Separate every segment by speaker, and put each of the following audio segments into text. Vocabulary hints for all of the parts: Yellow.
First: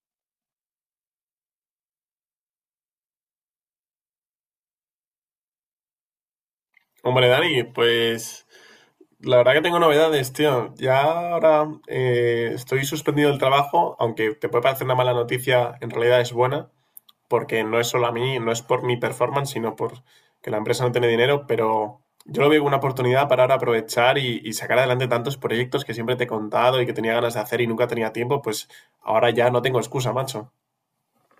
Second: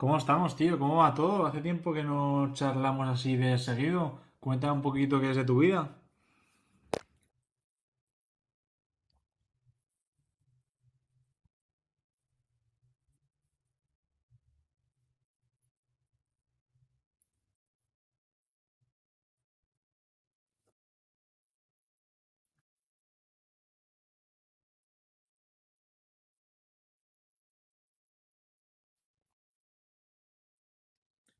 Speaker 1: ¿Cómo estamos, tío? ¿Cómo va todo? Hace tiempo que no charlamos así de seguido. Cuéntame un poquito qué es de tu vida.
Speaker 2: Hombre, Dani, pues la verdad que tengo novedades, tío. Ya ahora estoy suspendido del trabajo, aunque te puede parecer una mala noticia, en realidad es buena, porque no es solo a mí, no es por mi performance, sino por que la empresa no tiene dinero, pero yo lo veo como una oportunidad para ahora aprovechar y sacar adelante tantos proyectos que siempre te he contado y que tenía ganas de hacer y nunca tenía tiempo, pues ahora ya no tengo excusa, macho.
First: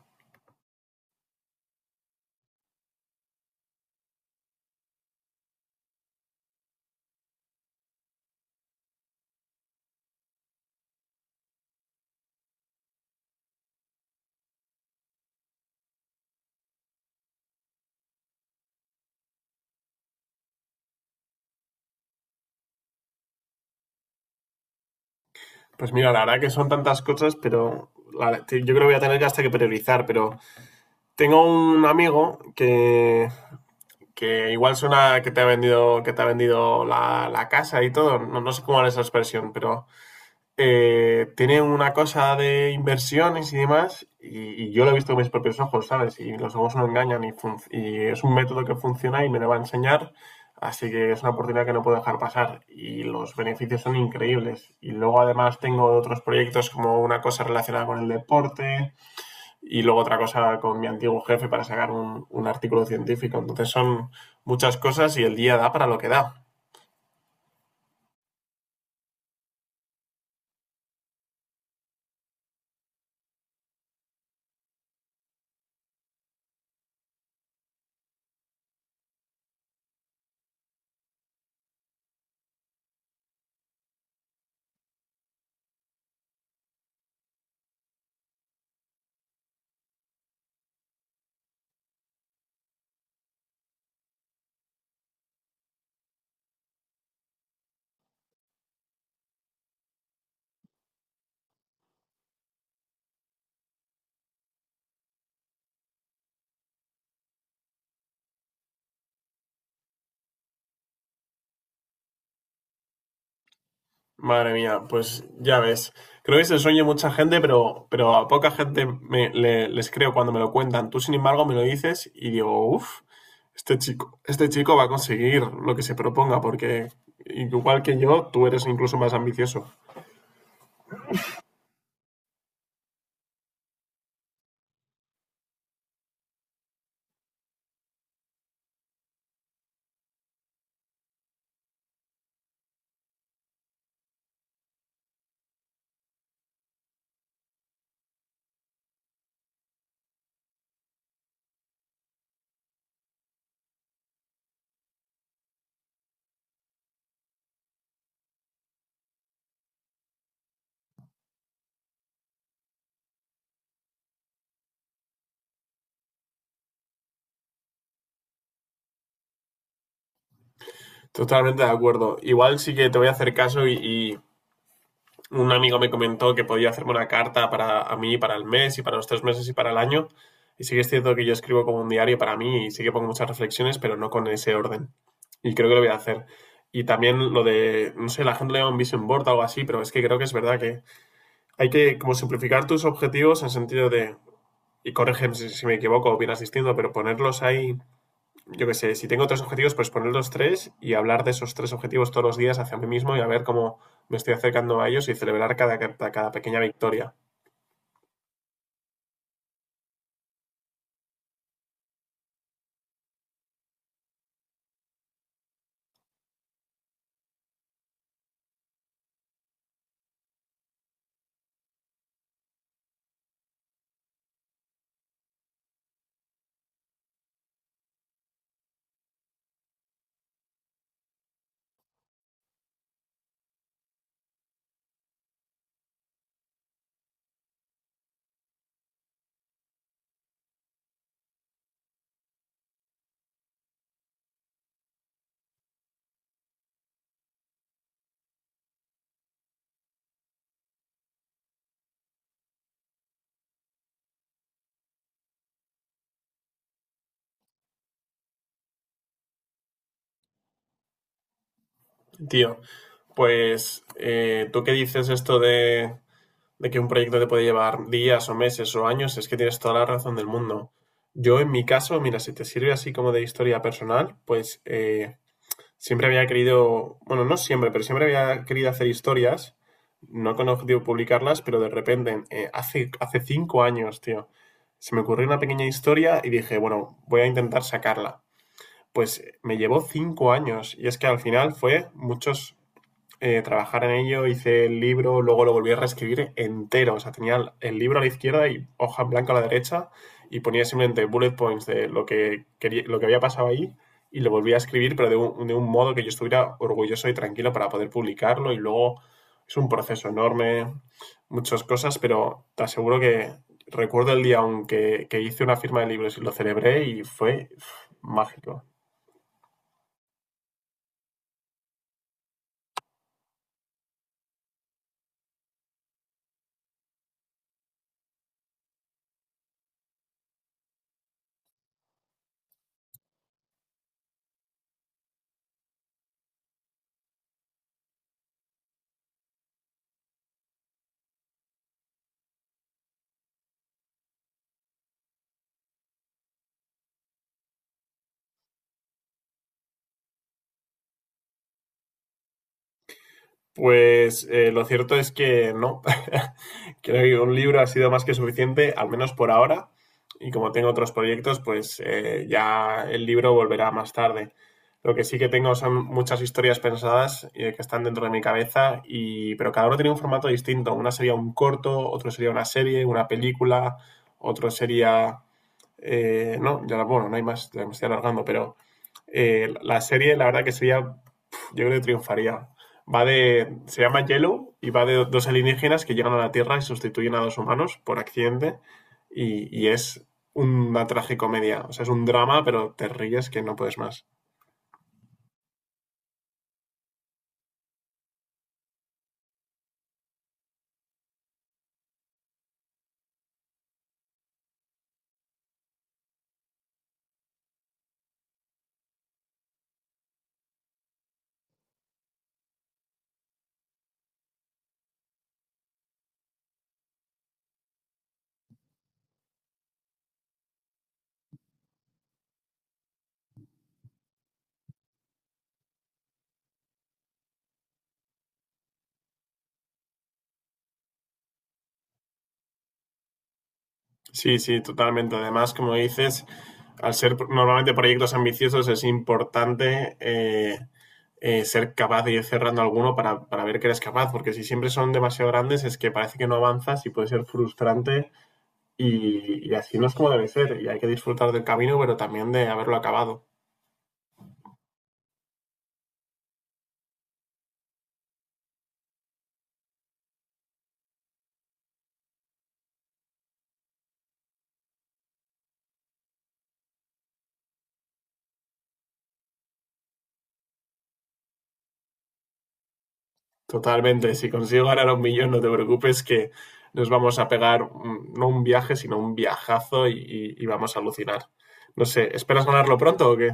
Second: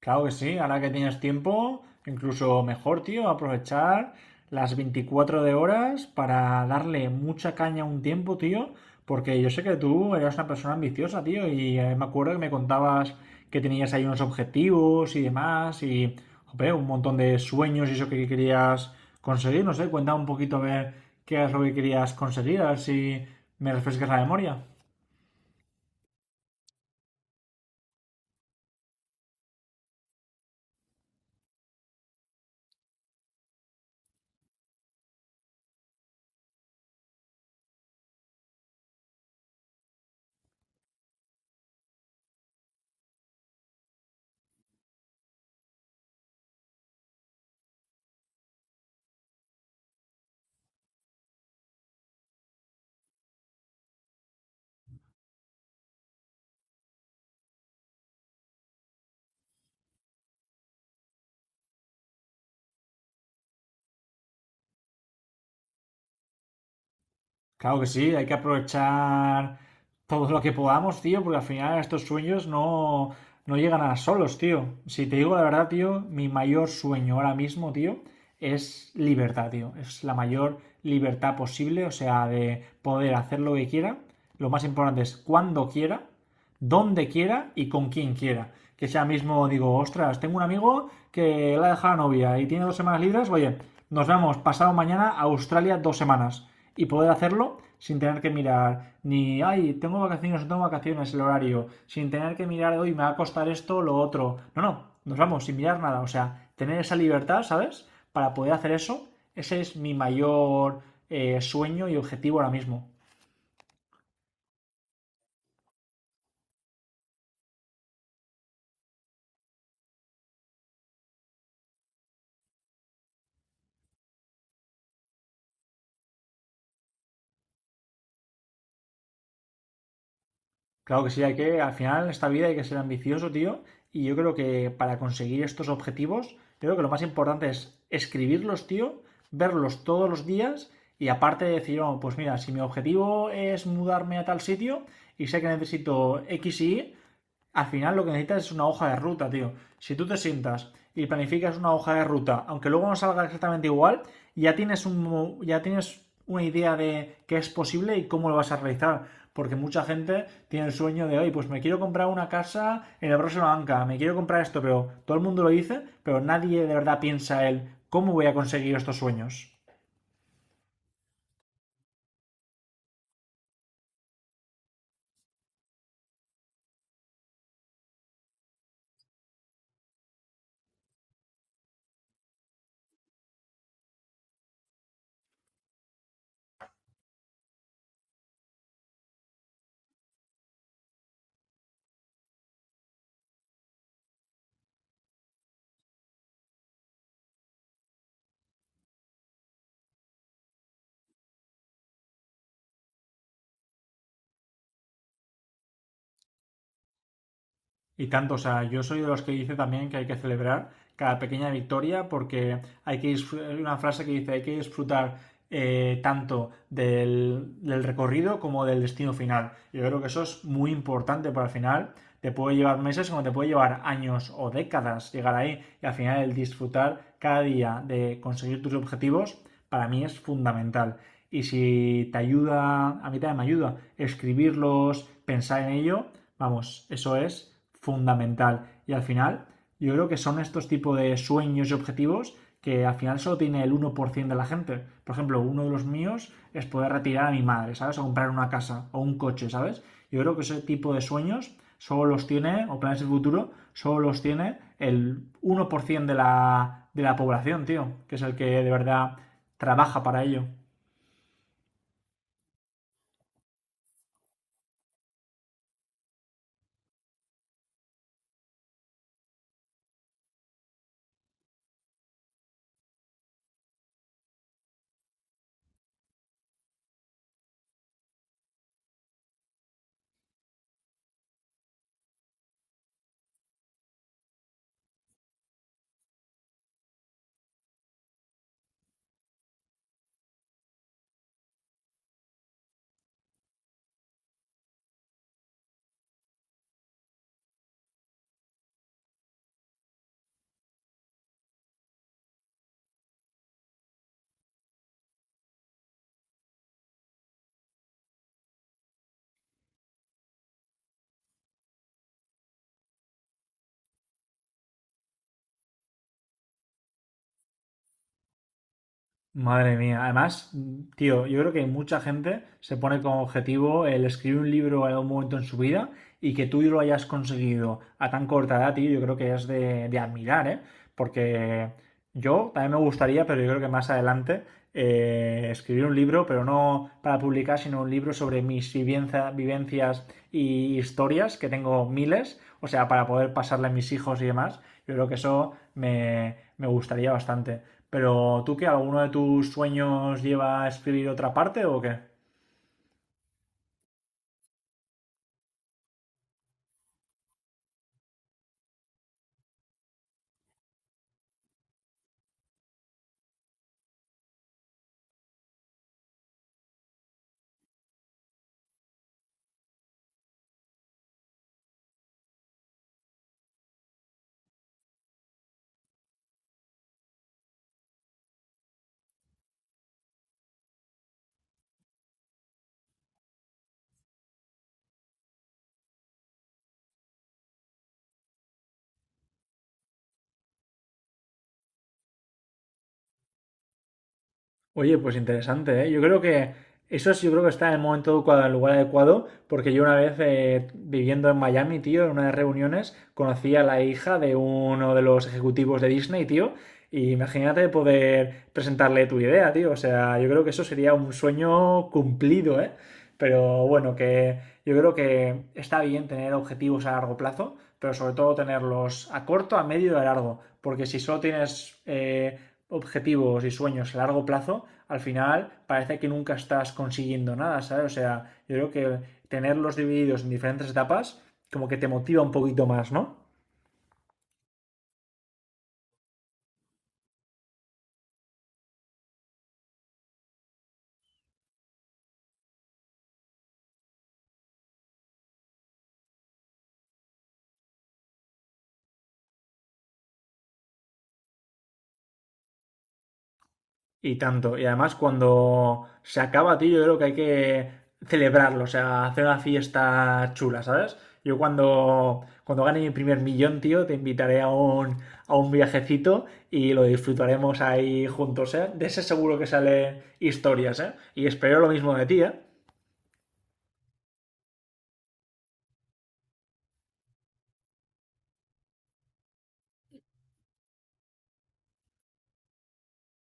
Speaker 1: Claro que sí, ahora que tienes tiempo, incluso mejor, tío, aprovechar las 24 de horas para darle mucha caña a un tiempo, tío, porque yo sé que tú eras una persona ambiciosa, tío, y me acuerdo que me contabas que tenías ahí unos objetivos y demás, y jope, un montón de sueños y eso que querías conseguir, no sé, cuenta un poquito a ver qué es lo que querías conseguir, a ver si me refrescas la memoria.
Speaker 2: Pues mira, la verdad que son tantas cosas, pero yo creo que voy a tener que hasta que priorizar, pero. Tengo un amigo que igual suena que te ha vendido la casa y todo. No, no sé cómo es esa expresión, pero tiene una cosa de inversiones y demás. Y yo lo he visto con mis propios ojos, ¿sabes? Y los ojos no engañan y es un método que funciona y me lo va a enseñar. Así que es una oportunidad que no puedo dejar pasar y los beneficios son increíbles. Y luego además tengo otros proyectos como una cosa relacionada con el deporte, y luego otra cosa con mi antiguo jefe para sacar un artículo científico. Entonces son muchas cosas y el día da para lo que da.
Speaker 1: Claro que sí, hay que aprovechar todo lo que podamos, tío, porque al final estos sueños no llegan a solos, tío. Si te digo la verdad, tío, mi mayor sueño ahora mismo, tío, es libertad, tío. Es la mayor libertad posible, o sea, de poder hacer lo que quiera. Lo más importante es cuando quiera donde quiera y con quien quiera. Que sea mismo, digo, ostras, tengo un amigo que la ha dejado la novia y tiene 2 semanas libres, oye, nos vamos pasado mañana a Australia 2 semanas y poder hacerlo sin tener que mirar ni, ay, tengo vacaciones, no tengo vacaciones, el horario, sin tener que mirar, hoy me va a costar esto, lo otro. No, no, nos vamos sin mirar nada, o sea, tener esa libertad, ¿sabes? Para poder hacer eso, ese es mi mayor sueño y objetivo ahora mismo.
Speaker 2: Madre mía, pues ya ves. Creo que es el sueño de mucha gente, pero a poca gente les creo cuando me lo cuentan. Tú, sin embargo, me lo dices y digo, uff, este chico va a conseguir lo que se proponga, porque igual que yo, tú eres incluso más ambicioso.
Speaker 1: Claro que sí, al final en esta vida hay que ser ambicioso, tío, y yo creo que para conseguir estos objetivos, creo que lo más importante es escribirlos, tío, verlos todos los días y aparte decir, "Oh, pues mira, si mi objetivo es mudarme a tal sitio y sé que necesito X y Y, al final lo que necesitas es una hoja de ruta, tío. Si tú te sientas y planificas una hoja de ruta, aunque luego no salga exactamente igual, ya tienes una idea de qué es posible y cómo lo vas a realizar. Porque mucha gente tiene el sueño de, oye, pues me quiero comprar una casa en el próximo banca, me quiero comprar esto, pero todo el mundo lo dice, pero nadie de verdad piensa él, ¿cómo voy a conseguir estos sueños?
Speaker 2: Totalmente de acuerdo. Igual sí que te voy a hacer caso y un amigo me comentó que podía hacerme una carta para a mí, para el mes y para los 3 meses y para el año. Y sí que es cierto que yo escribo como un diario para mí y sí que pongo muchas reflexiones, pero no con ese orden. Y creo que lo voy a hacer. Y también lo de, no sé, la gente le llama un vision board o algo así, pero es que creo que es verdad que hay que como simplificar tus objetivos en sentido de, y corrígeme si me equivoco o bien asistiendo, pero ponerlos ahí yo qué sé, si tengo tres objetivos, pues poner los tres y hablar de esos tres objetivos todos los días hacia mí mismo y a ver cómo me estoy acercando a ellos y celebrar cada pequeña victoria.
Speaker 1: Y tanto, o sea, yo soy de los que dice también que hay que celebrar cada pequeña victoria porque hay que hay una frase que dice hay que disfrutar tanto del recorrido como del destino final. Yo creo que eso es muy importante para el final. Te puede llevar meses como te puede llevar años o décadas llegar ahí y al final el disfrutar cada día de conseguir tus objetivos para mí es fundamental. Y si te ayuda, a mí también me ayuda, escribirlos, pensar en ello, vamos, eso es fundamental. Y al final, yo creo que son estos tipos de sueños y objetivos que al final solo tiene el 1% de la gente. Por ejemplo, uno de los míos es poder retirar a mi madre, ¿sabes? O comprar una casa o un coche, ¿sabes? Yo creo que ese tipo de sueños solo los tiene, o planes de futuro, solo los tiene el 1% de la población, tío, que es el que de verdad trabaja para ello.
Speaker 2: Tío, pues tú que dices esto de que un proyecto te puede llevar días o meses o años, es que tienes toda la razón del mundo. Yo en mi caso, mira, si te sirve así como de historia personal, pues Siempre había querido, bueno, no siempre, pero siempre había querido hacer historias, no con objetivo de publicarlas, pero de repente, hace 5 años, tío, se me ocurrió una pequeña historia y dije, bueno, voy a intentar sacarla. Pues me llevó 5 años y es que al final fue muchos, trabajar en ello, hice el libro, luego lo volví a reescribir entero. O sea, tenía el libro a la izquierda y hoja en blanco a la derecha y ponía simplemente bullet points de lo que, quería, lo que había pasado ahí y lo volví a escribir, pero de un modo que yo estuviera orgulloso y tranquilo para poder publicarlo y luego es un proceso enorme, muchas cosas, pero te aseguro que recuerdo el día aunque que hice una firma de libros y lo celebré y fue mágico.
Speaker 1: Madre mía, además, tío, yo creo que mucha gente se pone como objetivo el escribir un libro en algún momento en su vida y que tú lo hayas conseguido a tan corta edad, tío, yo creo que es de admirar, ¿eh? Porque yo también me gustaría, pero yo creo que más adelante, escribir un libro, pero no para publicar, sino un libro sobre mis vivencias y historias, que tengo miles, o sea, para poder pasarle a mis hijos y demás, yo creo que eso me gustaría bastante. Pero tú qué, ¿alguno de tus sueños lleva a escribir otra parte o qué?
Speaker 2: Pues lo cierto es que no. Creo que un libro ha sido más que suficiente, al menos por ahora. Y como tengo otros proyectos, pues ya el libro volverá más tarde. Lo que sí que tengo son muchas historias pensadas que están dentro de mi cabeza, y, pero cada uno tiene un formato distinto. Una sería un corto, otro sería una serie, una película, otro sería. No, ya bueno, no hay más, ya me estoy alargando, pero la serie la verdad que sería yo creo que triunfaría. Va de. Se llama Yellow y va de dos alienígenas que llegan a la Tierra y sustituyen a dos humanos por accidente. Y es una tragicomedia. O sea, es un drama, pero te ríes que no puedes más.
Speaker 1: Oye, pues interesante, ¿eh? Yo creo que eso sí, yo creo que está en el momento adecuado, en el lugar adecuado, porque yo una vez viviendo en Miami, tío, en una de las reuniones, conocí a la hija de uno de los ejecutivos de Disney, tío, y imagínate poder presentarle tu idea, tío. O sea, yo creo que eso sería un sueño cumplido, ¿eh? Pero bueno, que yo creo que está bien tener objetivos a largo plazo, pero sobre todo tenerlos a corto, a medio y a largo, porque si solo tienes objetivos y sueños a largo plazo, al final parece que nunca estás consiguiendo nada, ¿sabes? O sea, yo creo que tenerlos divididos en diferentes etapas como que te motiva un poquito más, ¿no?
Speaker 2: Sí, sí, totalmente. Además, como dices, al ser normalmente proyectos ambiciosos, es importante ser capaz de ir cerrando alguno para ver que eres capaz, porque si siempre son demasiado grandes, es que parece que no avanzas y puede ser frustrante. Y así no es como debe ser. Y hay que disfrutar del camino, pero también de haberlo acabado.
Speaker 1: Y tanto. Y además cuando se acaba, tío, yo creo que hay que celebrarlo, o sea, hacer una fiesta chula, ¿sabes? Yo cuando gane mi primer millón, tío, te invitaré a un viajecito y lo disfrutaremos ahí juntos, ¿eh? De ese seguro que sale historias, ¿eh? Y espero lo mismo de ti, ¿eh?
Speaker 2: Totalmente. Si consigo ganar un millón, no te preocupes que nos vamos a pegar no un viaje, sino un viajazo y vamos a alucinar. No sé, ¿esperas ganarlo pronto o qué?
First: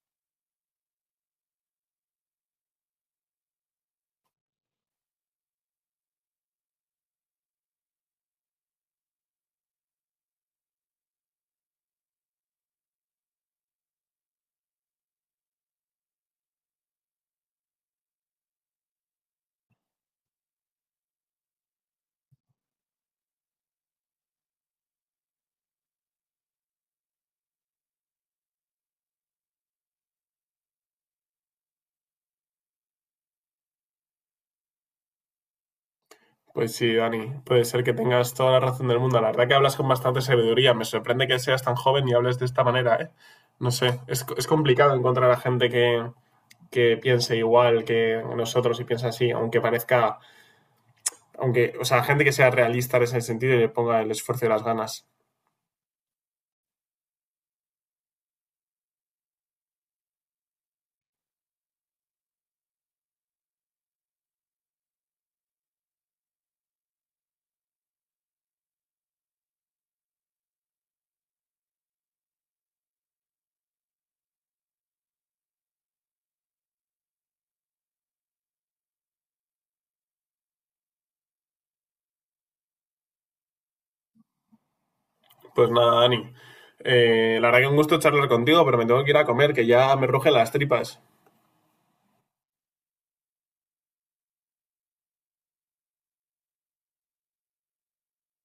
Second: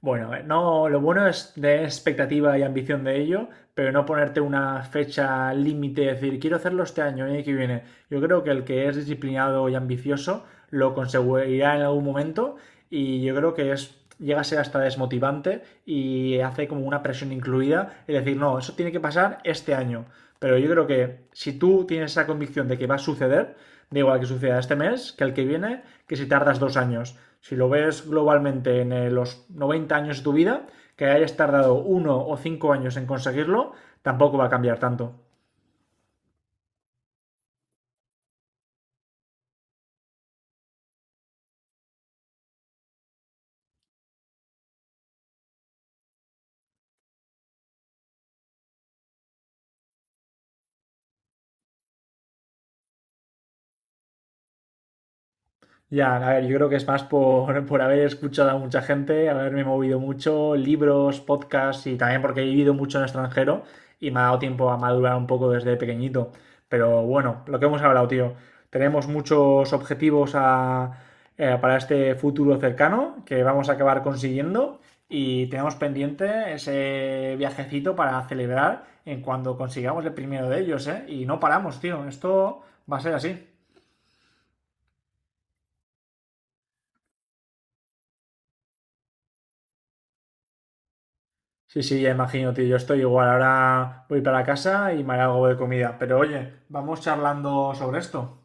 Speaker 1: Bueno, no, lo bueno es tener expectativa y ambición de ello, pero no ponerte una fecha límite, decir, quiero hacerlo este año, el año que viene. Yo creo que el que es disciplinado y ambicioso lo conseguirá en algún momento y yo creo que es llega a ser hasta desmotivante y hace como una presión incluida, es decir, no, eso tiene que pasar este año. Pero yo creo que si tú tienes esa convicción de que va a suceder, da igual que suceda este mes, que el que viene, que si tardas 2 años. Si lo ves globalmente en los 90 años de tu vida, que hayas tardado 1 o 5 años en conseguirlo, tampoco va a cambiar tanto.
Speaker 2: Pues sí, Dani, puede ser que tengas toda la razón del mundo. La verdad que hablas con bastante sabiduría. Me sorprende que seas tan joven y hables de esta manera, ¿eh? No sé, es complicado encontrar a gente que piense igual que nosotros y piensa así, aunque parezca. Aunque, o sea, gente que sea realista en ese sentido y le ponga el esfuerzo y las ganas.
Speaker 1: Ya, a ver, yo creo que es más por, por haber escuchado a mucha gente, haberme movido mucho, libros, podcasts y también porque he vivido mucho en el extranjero y me ha dado tiempo a madurar un poco desde pequeñito. Pero bueno, lo que hemos hablado, tío, tenemos muchos objetivos para este futuro cercano que vamos a acabar consiguiendo y tenemos pendiente ese viajecito para celebrar en cuando consigamos el primero de ellos, ¿eh? Y no paramos, tío, esto va a ser así.
Speaker 2: Pues nada, Dani. La verdad que un gusto charlar contigo, pero me tengo que ir a comer, que ya me rugen las tripas.
Speaker 1: Sí, sí, ya imagino, tío. Yo estoy igual. Ahora voy para casa y me haré algo de comida. Pero oye, vamos charlando sobre esto.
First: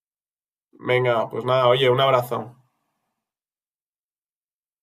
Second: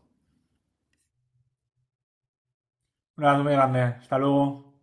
Speaker 2: Venga, pues nada, oye, un abrazo.
Speaker 1: Un abrazo muy grande. Hasta luego.